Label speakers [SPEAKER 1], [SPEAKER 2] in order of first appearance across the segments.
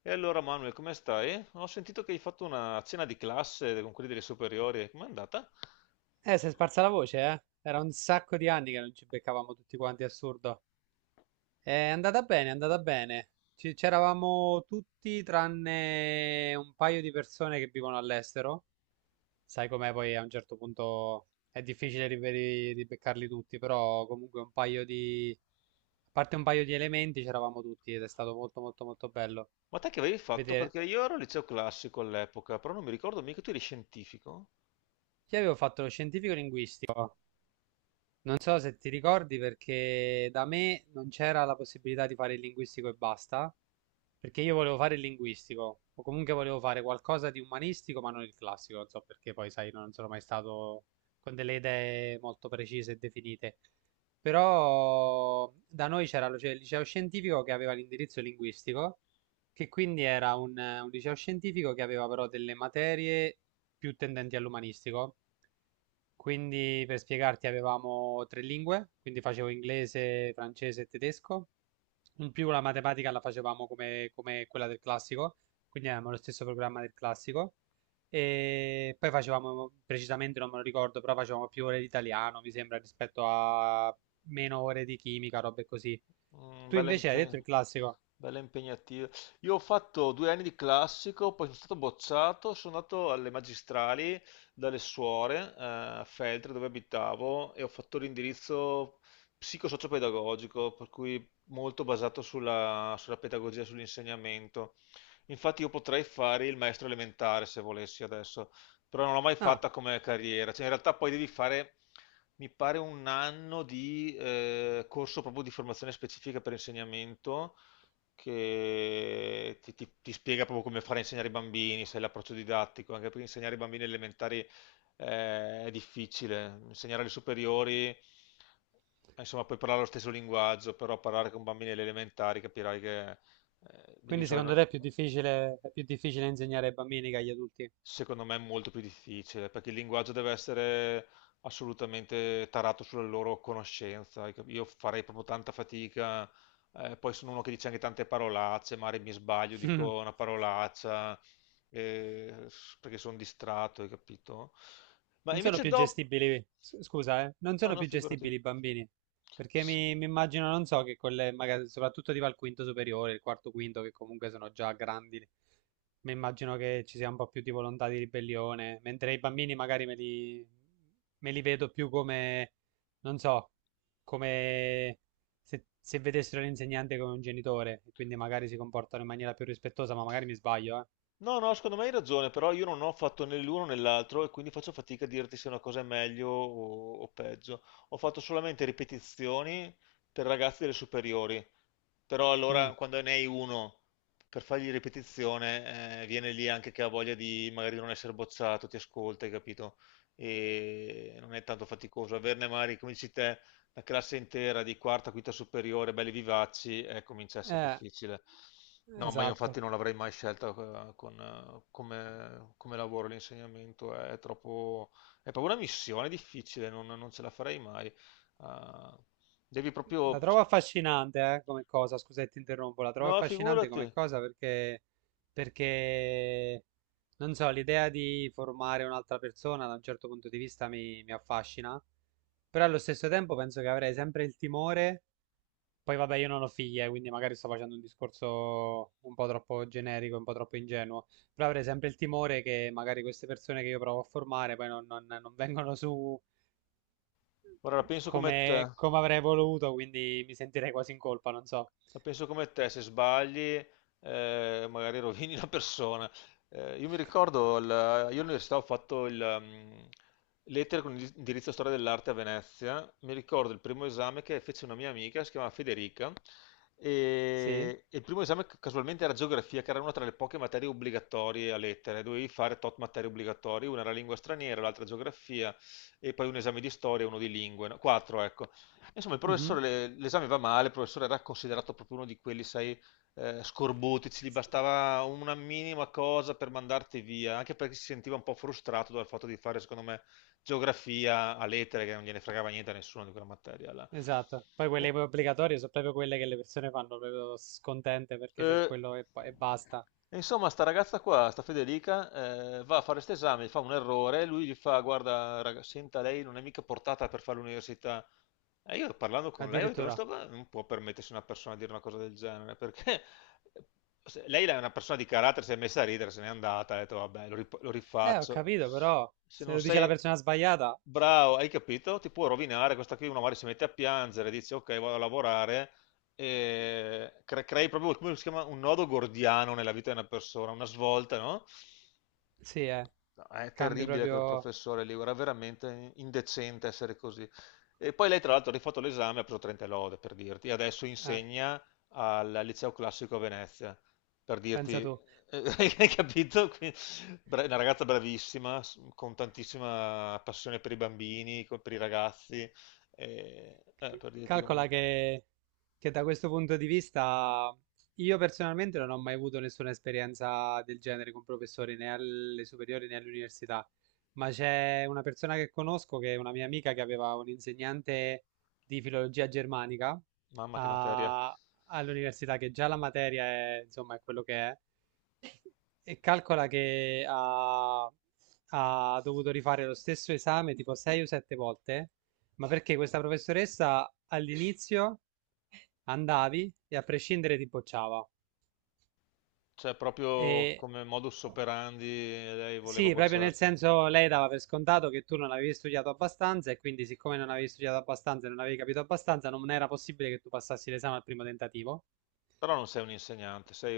[SPEAKER 1] E allora Manuel, come stai? Ho sentito che hai fatto una cena di classe con quelli delle superiori, com'è andata?
[SPEAKER 2] Si è sparsa la voce, eh? Era un sacco di anni che non ci beccavamo tutti quanti, assurdo. È andata bene, è andata bene. C'eravamo tutti tranne un paio di persone che vivono all'estero. Sai com'è poi a un certo punto è difficile di beccarli tutti, però comunque un paio di... A parte un paio di elementi c'eravamo tutti ed è stato molto molto molto bello
[SPEAKER 1] Ma te che avevi fatto?
[SPEAKER 2] vedere.
[SPEAKER 1] Perché io ero al liceo classico all'epoca, però non mi ricordo, mica tu eri scientifico?
[SPEAKER 2] Io avevo fatto lo scientifico linguistico. Non so se ti ricordi perché da me non c'era la possibilità di fare il linguistico e basta, perché io volevo fare il linguistico o comunque volevo fare qualcosa di umanistico ma non il classico, non so perché poi sai, non sono mai stato con delle idee molto precise e definite. Però da noi c'era cioè, il liceo scientifico che aveva l'indirizzo linguistico, che quindi era un liceo scientifico che aveva però delle materie più tendenti all'umanistico. Quindi per spiegarti avevamo tre lingue, quindi facevo inglese, francese e tedesco. In più la matematica la facevamo come quella del classico, quindi avevamo lo stesso programma del classico. E poi facevamo, precisamente non me lo ricordo, però facevamo più ore di italiano, mi sembra, rispetto a meno ore di chimica, robe così.
[SPEAKER 1] Mm,
[SPEAKER 2] Tu invece hai detto il classico.
[SPEAKER 1] bella impegnativa. Io ho fatto 2 anni di classico, poi sono stato bocciato, sono andato alle magistrali dalle suore, a Feltre dove abitavo, e ho fatto l'indirizzo psicosociopedagogico, per cui molto basato sulla pedagogia, sull'insegnamento. Infatti io potrei fare il maestro elementare se volessi adesso, però non l'ho mai
[SPEAKER 2] Ah,
[SPEAKER 1] fatta come carriera. Cioè, in realtà poi devi fare, mi pare, un anno di corso proprio di formazione specifica per insegnamento che ti spiega proprio come fare a insegnare i bambini, sai, l'approccio didattico, anche perché insegnare i bambini elementari, è difficile, insegnare alle superiori, insomma, puoi parlare lo stesso linguaggio, però parlare con bambini alle elementari capirai che, devi
[SPEAKER 2] quindi
[SPEAKER 1] usare
[SPEAKER 2] secondo te
[SPEAKER 1] una...
[SPEAKER 2] è più difficile insegnare ai bambini che agli adulti?
[SPEAKER 1] Secondo me è molto più difficile, perché il linguaggio deve essere assolutamente tarato sulla loro conoscenza. Io farei proprio tanta fatica, poi sono uno che dice anche tante parolacce, magari mi sbaglio, dico una parolaccia, perché sono distratto, hai capito? Ma
[SPEAKER 2] Non sono
[SPEAKER 1] invece
[SPEAKER 2] più
[SPEAKER 1] dopo...
[SPEAKER 2] gestibili, scusa, non
[SPEAKER 1] No,
[SPEAKER 2] sono
[SPEAKER 1] no,
[SPEAKER 2] più
[SPEAKER 1] figurati.
[SPEAKER 2] gestibili i bambini, perché mi immagino, non so, che con le, magari, soprattutto tipo al quinto superiore, il quarto quinto, che comunque sono già grandi, mi immagino che ci sia un po' più di volontà di ribellione, mentre i bambini magari me li vedo più come, non so, come se vedessero l'insegnante come un genitore, e quindi magari si comportano in maniera più rispettosa, ma magari mi sbaglio, eh.
[SPEAKER 1] No, no, secondo me hai ragione, però io non ho fatto né l'uno né l'altro e quindi faccio fatica a dirti se una cosa è meglio o peggio. Ho fatto solamente ripetizioni per ragazzi delle superiori, però
[SPEAKER 2] Mm.
[SPEAKER 1] allora quando ne hai uno per fargli ripetizione, viene lì anche che ha voglia di magari non essere bocciato, ti ascolta, hai capito? E non è tanto faticoso. Averne magari, come dici te, la classe intera di quarta, quinta superiore, belli vivaci, comincia a essere
[SPEAKER 2] Eh,
[SPEAKER 1] difficile. No, ma io
[SPEAKER 2] esatto.
[SPEAKER 1] infatti non l'avrei mai scelta, con, come, come lavoro l'insegnamento, è troppo, è proprio una missione difficile, non ce la farei mai. Ah, devi
[SPEAKER 2] La
[SPEAKER 1] proprio...
[SPEAKER 2] trovo affascinante, come cosa, scusa se ti interrompo, la trovo
[SPEAKER 1] No,
[SPEAKER 2] affascinante
[SPEAKER 1] figurati,
[SPEAKER 2] come cosa perché, perché, non so, l'idea di formare un'altra persona da un certo punto di vista mi affascina, però allo stesso tempo penso che avrei sempre il timore, poi vabbè io non ho figlie, quindi magari sto facendo un discorso un po' troppo generico, un po' troppo ingenuo, però avrei sempre il timore che magari queste persone che io provo a formare poi non vengono su
[SPEAKER 1] ora la penso come te.
[SPEAKER 2] come, come avrei voluto, quindi mi sentirei quasi in colpa, non so.
[SPEAKER 1] La penso come te, se sbagli, magari rovini la persona. Io mi ricordo, io all'università ho fatto il lettere con indirizzo storia dell'arte a Venezia. Mi ricordo il primo esame che fece una mia amica, si chiamava Federica,
[SPEAKER 2] Sì,
[SPEAKER 1] e il primo esame casualmente era geografia, che era una tra le poche materie obbligatorie a lettere. Dovevi fare tot materie obbligatorie, una era lingua straniera, l'altra geografia, e poi un esame di storia e uno di lingue, no? Quattro, ecco. Insomma, il professore,
[SPEAKER 2] Mhm.
[SPEAKER 1] l'esame va male, il professore era considerato proprio uno di quelli, sai, scorbutici, gli
[SPEAKER 2] s-
[SPEAKER 1] bastava una minima cosa per mandarti via, anche perché si sentiva un po' frustrato dal fatto di fare, secondo me, geografia a lettere, che non gliene fregava niente a nessuno di quella materia là.
[SPEAKER 2] esatto. Poi quelle
[SPEAKER 1] E-
[SPEAKER 2] obbligatorie sono proprio quelle che le persone fanno proprio scontente perché c'è
[SPEAKER 1] eh,
[SPEAKER 2] quello e basta.
[SPEAKER 1] Insomma, sta ragazza qua, sta Federica, va a fare questo esame, fa un errore, lui gli fa, guarda, raga, senta, lei non è mica portata per fare l'università. E io parlando con lei ho detto, ma
[SPEAKER 2] Addirittura.
[SPEAKER 1] sto qua non può permettersi una persona di dire una cosa del genere, perché lei è una persona di carattere, si è messa a ridere, se n'è andata, ha detto, vabbè, lo
[SPEAKER 2] Ho
[SPEAKER 1] rifaccio.
[SPEAKER 2] capito, però
[SPEAKER 1] Se
[SPEAKER 2] se
[SPEAKER 1] non
[SPEAKER 2] lo dice la
[SPEAKER 1] sei
[SPEAKER 2] persona sbagliata,
[SPEAKER 1] bravo, hai capito? Ti può rovinare, questa qui uno magari si mette a piangere, dice, ok, vado a lavorare, e crei proprio, come si chiama, un nodo gordiano nella vita di una persona, una svolta, no?
[SPEAKER 2] sì,
[SPEAKER 1] No, è
[SPEAKER 2] cambi
[SPEAKER 1] terribile quel
[SPEAKER 2] proprio...
[SPEAKER 1] professore lì, era veramente indecente essere così. E poi lei, tra l'altro, ha rifatto l'esame e ha preso 30 e lode, per dirti, e adesso
[SPEAKER 2] Eh,
[SPEAKER 1] insegna al Liceo Classico a Venezia, per
[SPEAKER 2] pensa
[SPEAKER 1] dirti,
[SPEAKER 2] tu.
[SPEAKER 1] hai capito? Quindi, una ragazza bravissima, con tantissima passione per i bambini, per i ragazzi, per dirti
[SPEAKER 2] Calcola
[SPEAKER 1] comunque,
[SPEAKER 2] che da questo punto di vista io personalmente non ho mai avuto nessuna esperienza del genere con professori né alle superiori né all'università, ma c'è una persona che conosco che è una mia amica che aveva un insegnante di filologia germanica
[SPEAKER 1] mamma che materia.
[SPEAKER 2] a- all'università che già la materia è, insomma, è quello che è e calcola che ha, ha dovuto rifare lo stesso esame tipo 6 o 7 volte, ma perché questa professoressa all'inizio andavi e a prescindere ti bocciava.
[SPEAKER 1] Cioè, proprio
[SPEAKER 2] E
[SPEAKER 1] come modus operandi lei voleva
[SPEAKER 2] sì, proprio nel
[SPEAKER 1] bocciarti.
[SPEAKER 2] senso lei dava per scontato che tu non avevi studiato abbastanza e quindi siccome non avevi studiato abbastanza e non avevi capito abbastanza, non era possibile che tu passassi l'esame al primo tentativo.
[SPEAKER 1] Però non sei un insegnante, sei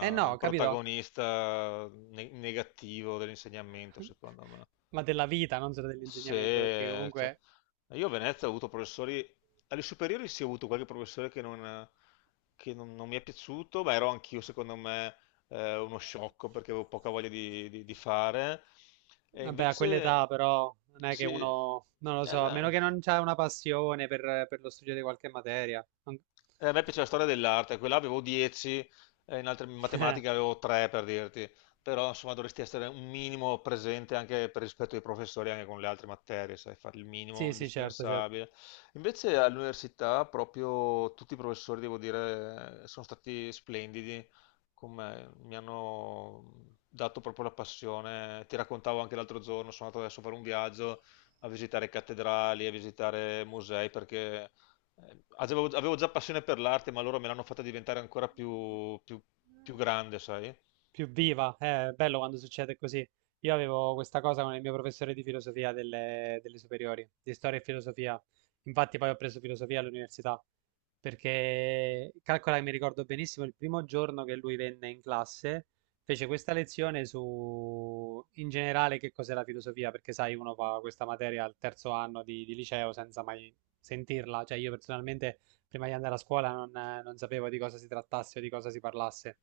[SPEAKER 2] Eh
[SPEAKER 1] un
[SPEAKER 2] no, capito?
[SPEAKER 1] protagonista negativo dell'insegnamento, secondo me.
[SPEAKER 2] Ma della vita, non solo dell'insegnamento, perché
[SPEAKER 1] Se, cioè,
[SPEAKER 2] comunque...
[SPEAKER 1] io a Venezia ho avuto professori, alle superiori sì, ho avuto qualche professore che non- non mi è piaciuto, ma ero anch'io, secondo me, uno sciocco perché avevo poca voglia di fare. E
[SPEAKER 2] Vabbè, a quell'età
[SPEAKER 1] invece,
[SPEAKER 2] però non è che
[SPEAKER 1] sì,
[SPEAKER 2] uno, non lo
[SPEAKER 1] eh
[SPEAKER 2] so, a meno
[SPEAKER 1] beh,
[SPEAKER 2] che non c'è una passione per lo studio di qualche materia.
[SPEAKER 1] eh, a me piaceva la storia dell'arte, quella avevo 10, in matematica avevo 3, per dirti, però insomma dovresti essere un minimo presente anche per rispetto ai professori, anche con le altre materie, sai, fare il minimo
[SPEAKER 2] Sì, sì, certo, certo.
[SPEAKER 1] indispensabile. Invece all'università proprio tutti i professori, devo dire, sono stati splendidi con me, mi hanno dato proprio la passione. Ti raccontavo anche l'altro giorno, sono andato adesso per un viaggio a visitare cattedrali, a visitare musei, perché avevo già passione per l'arte, ma loro me l'hanno fatta diventare ancora più grande, sai?
[SPEAKER 2] Più viva. È bello quando succede così. Io avevo questa cosa con il mio professore di filosofia delle, delle superiori, di storia e filosofia. Infatti poi ho preso filosofia all'università, perché calcola che mi ricordo benissimo il primo giorno che lui venne in classe, fece questa lezione su in generale che cos'è la filosofia, perché sai, uno fa questa materia al terzo anno di liceo senza mai sentirla. Cioè io personalmente prima di andare a scuola non sapevo di cosa si trattasse o di cosa si parlasse.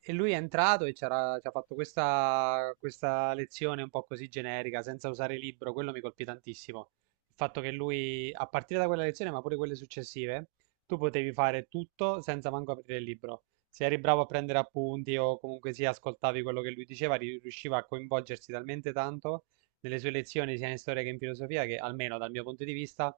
[SPEAKER 2] E lui è entrato e ci ha fatto questa, questa lezione un po' così generica, senza usare il libro, quello mi colpì tantissimo. Il fatto che lui, a partire da quella lezione, ma pure quelle successive, tu potevi fare tutto senza manco aprire il libro. Se eri bravo a prendere appunti o comunque sia ascoltavi quello che lui diceva, riusciva a coinvolgersi talmente tanto nelle sue lezioni, sia in storia che in filosofia, che almeno dal mio punto di vista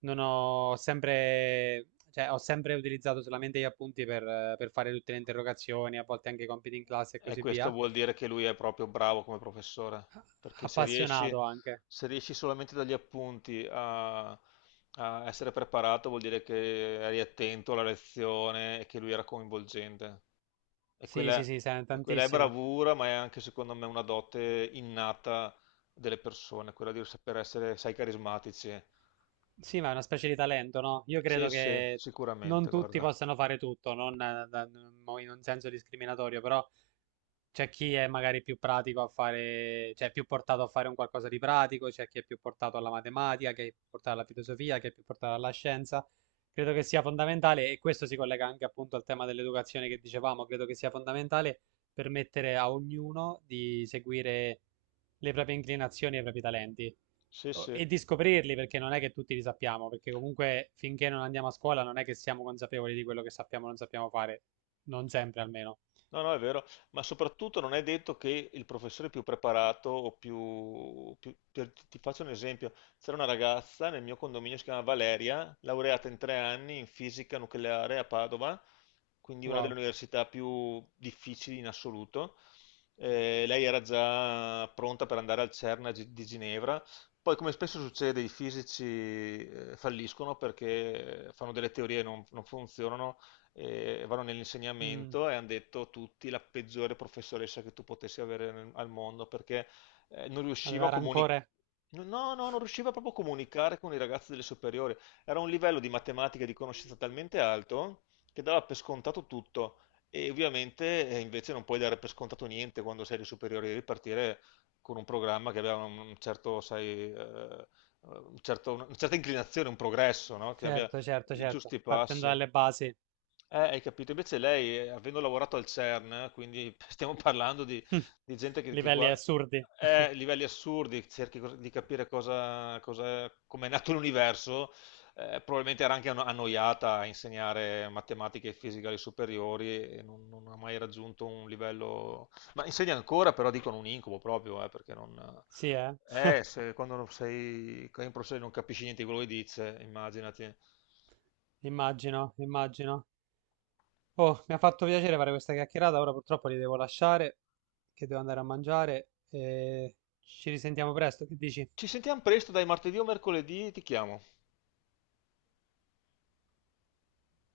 [SPEAKER 2] non ho sempre, cioè, ho sempre utilizzato solamente gli appunti per, per fare tutte le interrogazioni, a volte anche i compiti in classe e
[SPEAKER 1] E
[SPEAKER 2] così
[SPEAKER 1] questo
[SPEAKER 2] via.
[SPEAKER 1] vuol dire che lui è proprio bravo come professore, perché
[SPEAKER 2] Appassionato anche.
[SPEAKER 1] se riesci solamente dagli appunti a, a essere preparato, vuol dire che eri attento alla lezione e che lui era coinvolgente. E
[SPEAKER 2] Sì, sì,
[SPEAKER 1] quella,
[SPEAKER 2] sì, sai,
[SPEAKER 1] e quella è
[SPEAKER 2] tantissimo.
[SPEAKER 1] bravura, ma è anche secondo me una dote innata delle persone, quella di saper essere, sai, carismatici.
[SPEAKER 2] Sì, ma è una specie di talento, no? Io
[SPEAKER 1] Sì,
[SPEAKER 2] credo
[SPEAKER 1] sì,
[SPEAKER 2] che non
[SPEAKER 1] sicuramente,
[SPEAKER 2] tutti
[SPEAKER 1] guarda.
[SPEAKER 2] possano fare tutto, non in un senso discriminatorio, però c'è chi è magari più pratico a fare, cioè più portato a fare un qualcosa di pratico, c'è chi è più portato alla matematica, chi è più portato alla filosofia, chi è più portato alla scienza. Credo che sia fondamentale, e questo si collega anche appunto al tema dell'educazione che dicevamo, credo che sia fondamentale permettere a ognuno di seguire le proprie inclinazioni e i propri talenti
[SPEAKER 1] Sì, sì.
[SPEAKER 2] e di scoprirli perché non è che tutti li sappiamo, perché comunque finché non andiamo a scuola non è che siamo consapevoli di quello che sappiamo o non sappiamo fare, non sempre almeno.
[SPEAKER 1] No, no, è vero, ma soprattutto non è detto che il professore più preparato o più... ti faccio un esempio, c'era una ragazza nel mio condominio, si chiama Valeria, laureata in 3 anni in fisica nucleare a Padova, quindi una delle
[SPEAKER 2] Wow.
[SPEAKER 1] università più difficili in assoluto. Lei era già pronta per andare al CERN a di Ginevra. Poi, come spesso succede, i fisici, falliscono perché fanno delle teorie e non funzionano, vanno
[SPEAKER 2] Mm.
[SPEAKER 1] nell'insegnamento e hanno detto tutti la peggiore professoressa che tu potessi avere al mondo perché, non riusciva a
[SPEAKER 2] Aveva
[SPEAKER 1] comunicare.
[SPEAKER 2] rancore.
[SPEAKER 1] No, no, no, non riusciva proprio a comunicare con i ragazzi delle superiori. Era un livello di matematica e di conoscenza talmente alto che dava per scontato tutto. E ovviamente, invece non puoi dare per scontato niente quando sei alle superiori, devi partire con un programma che aveva un certo, sai, una certa inclinazione, un progresso, no? Che abbia
[SPEAKER 2] Certo, certo,
[SPEAKER 1] i
[SPEAKER 2] certo.
[SPEAKER 1] giusti
[SPEAKER 2] Partendo
[SPEAKER 1] passi.
[SPEAKER 2] dalle basi.
[SPEAKER 1] Hai capito? Invece lei, avendo lavorato al CERN, quindi stiamo parlando di gente che,
[SPEAKER 2] Livelli assurdi.
[SPEAKER 1] livelli assurdi, di capire cosa, cosa, come è nato l'universo, probabilmente era anche annoiata a insegnare matematica e fisica alle superiori e non ha mai raggiunto un livello... Ma insegna ancora, però dicono un incubo proprio, perché non...
[SPEAKER 2] Sì, eh.
[SPEAKER 1] Se, quando non sei in professore non capisci niente di quello che dice, immaginati.
[SPEAKER 2] Immagino, immagino. Oh, mi ha fatto piacere fare questa chiacchierata. Ora purtroppo li devo lasciare, che devo andare a mangiare. E ci risentiamo presto. Che dici?
[SPEAKER 1] Ci sentiamo presto, dai, martedì o mercoledì ti chiamo.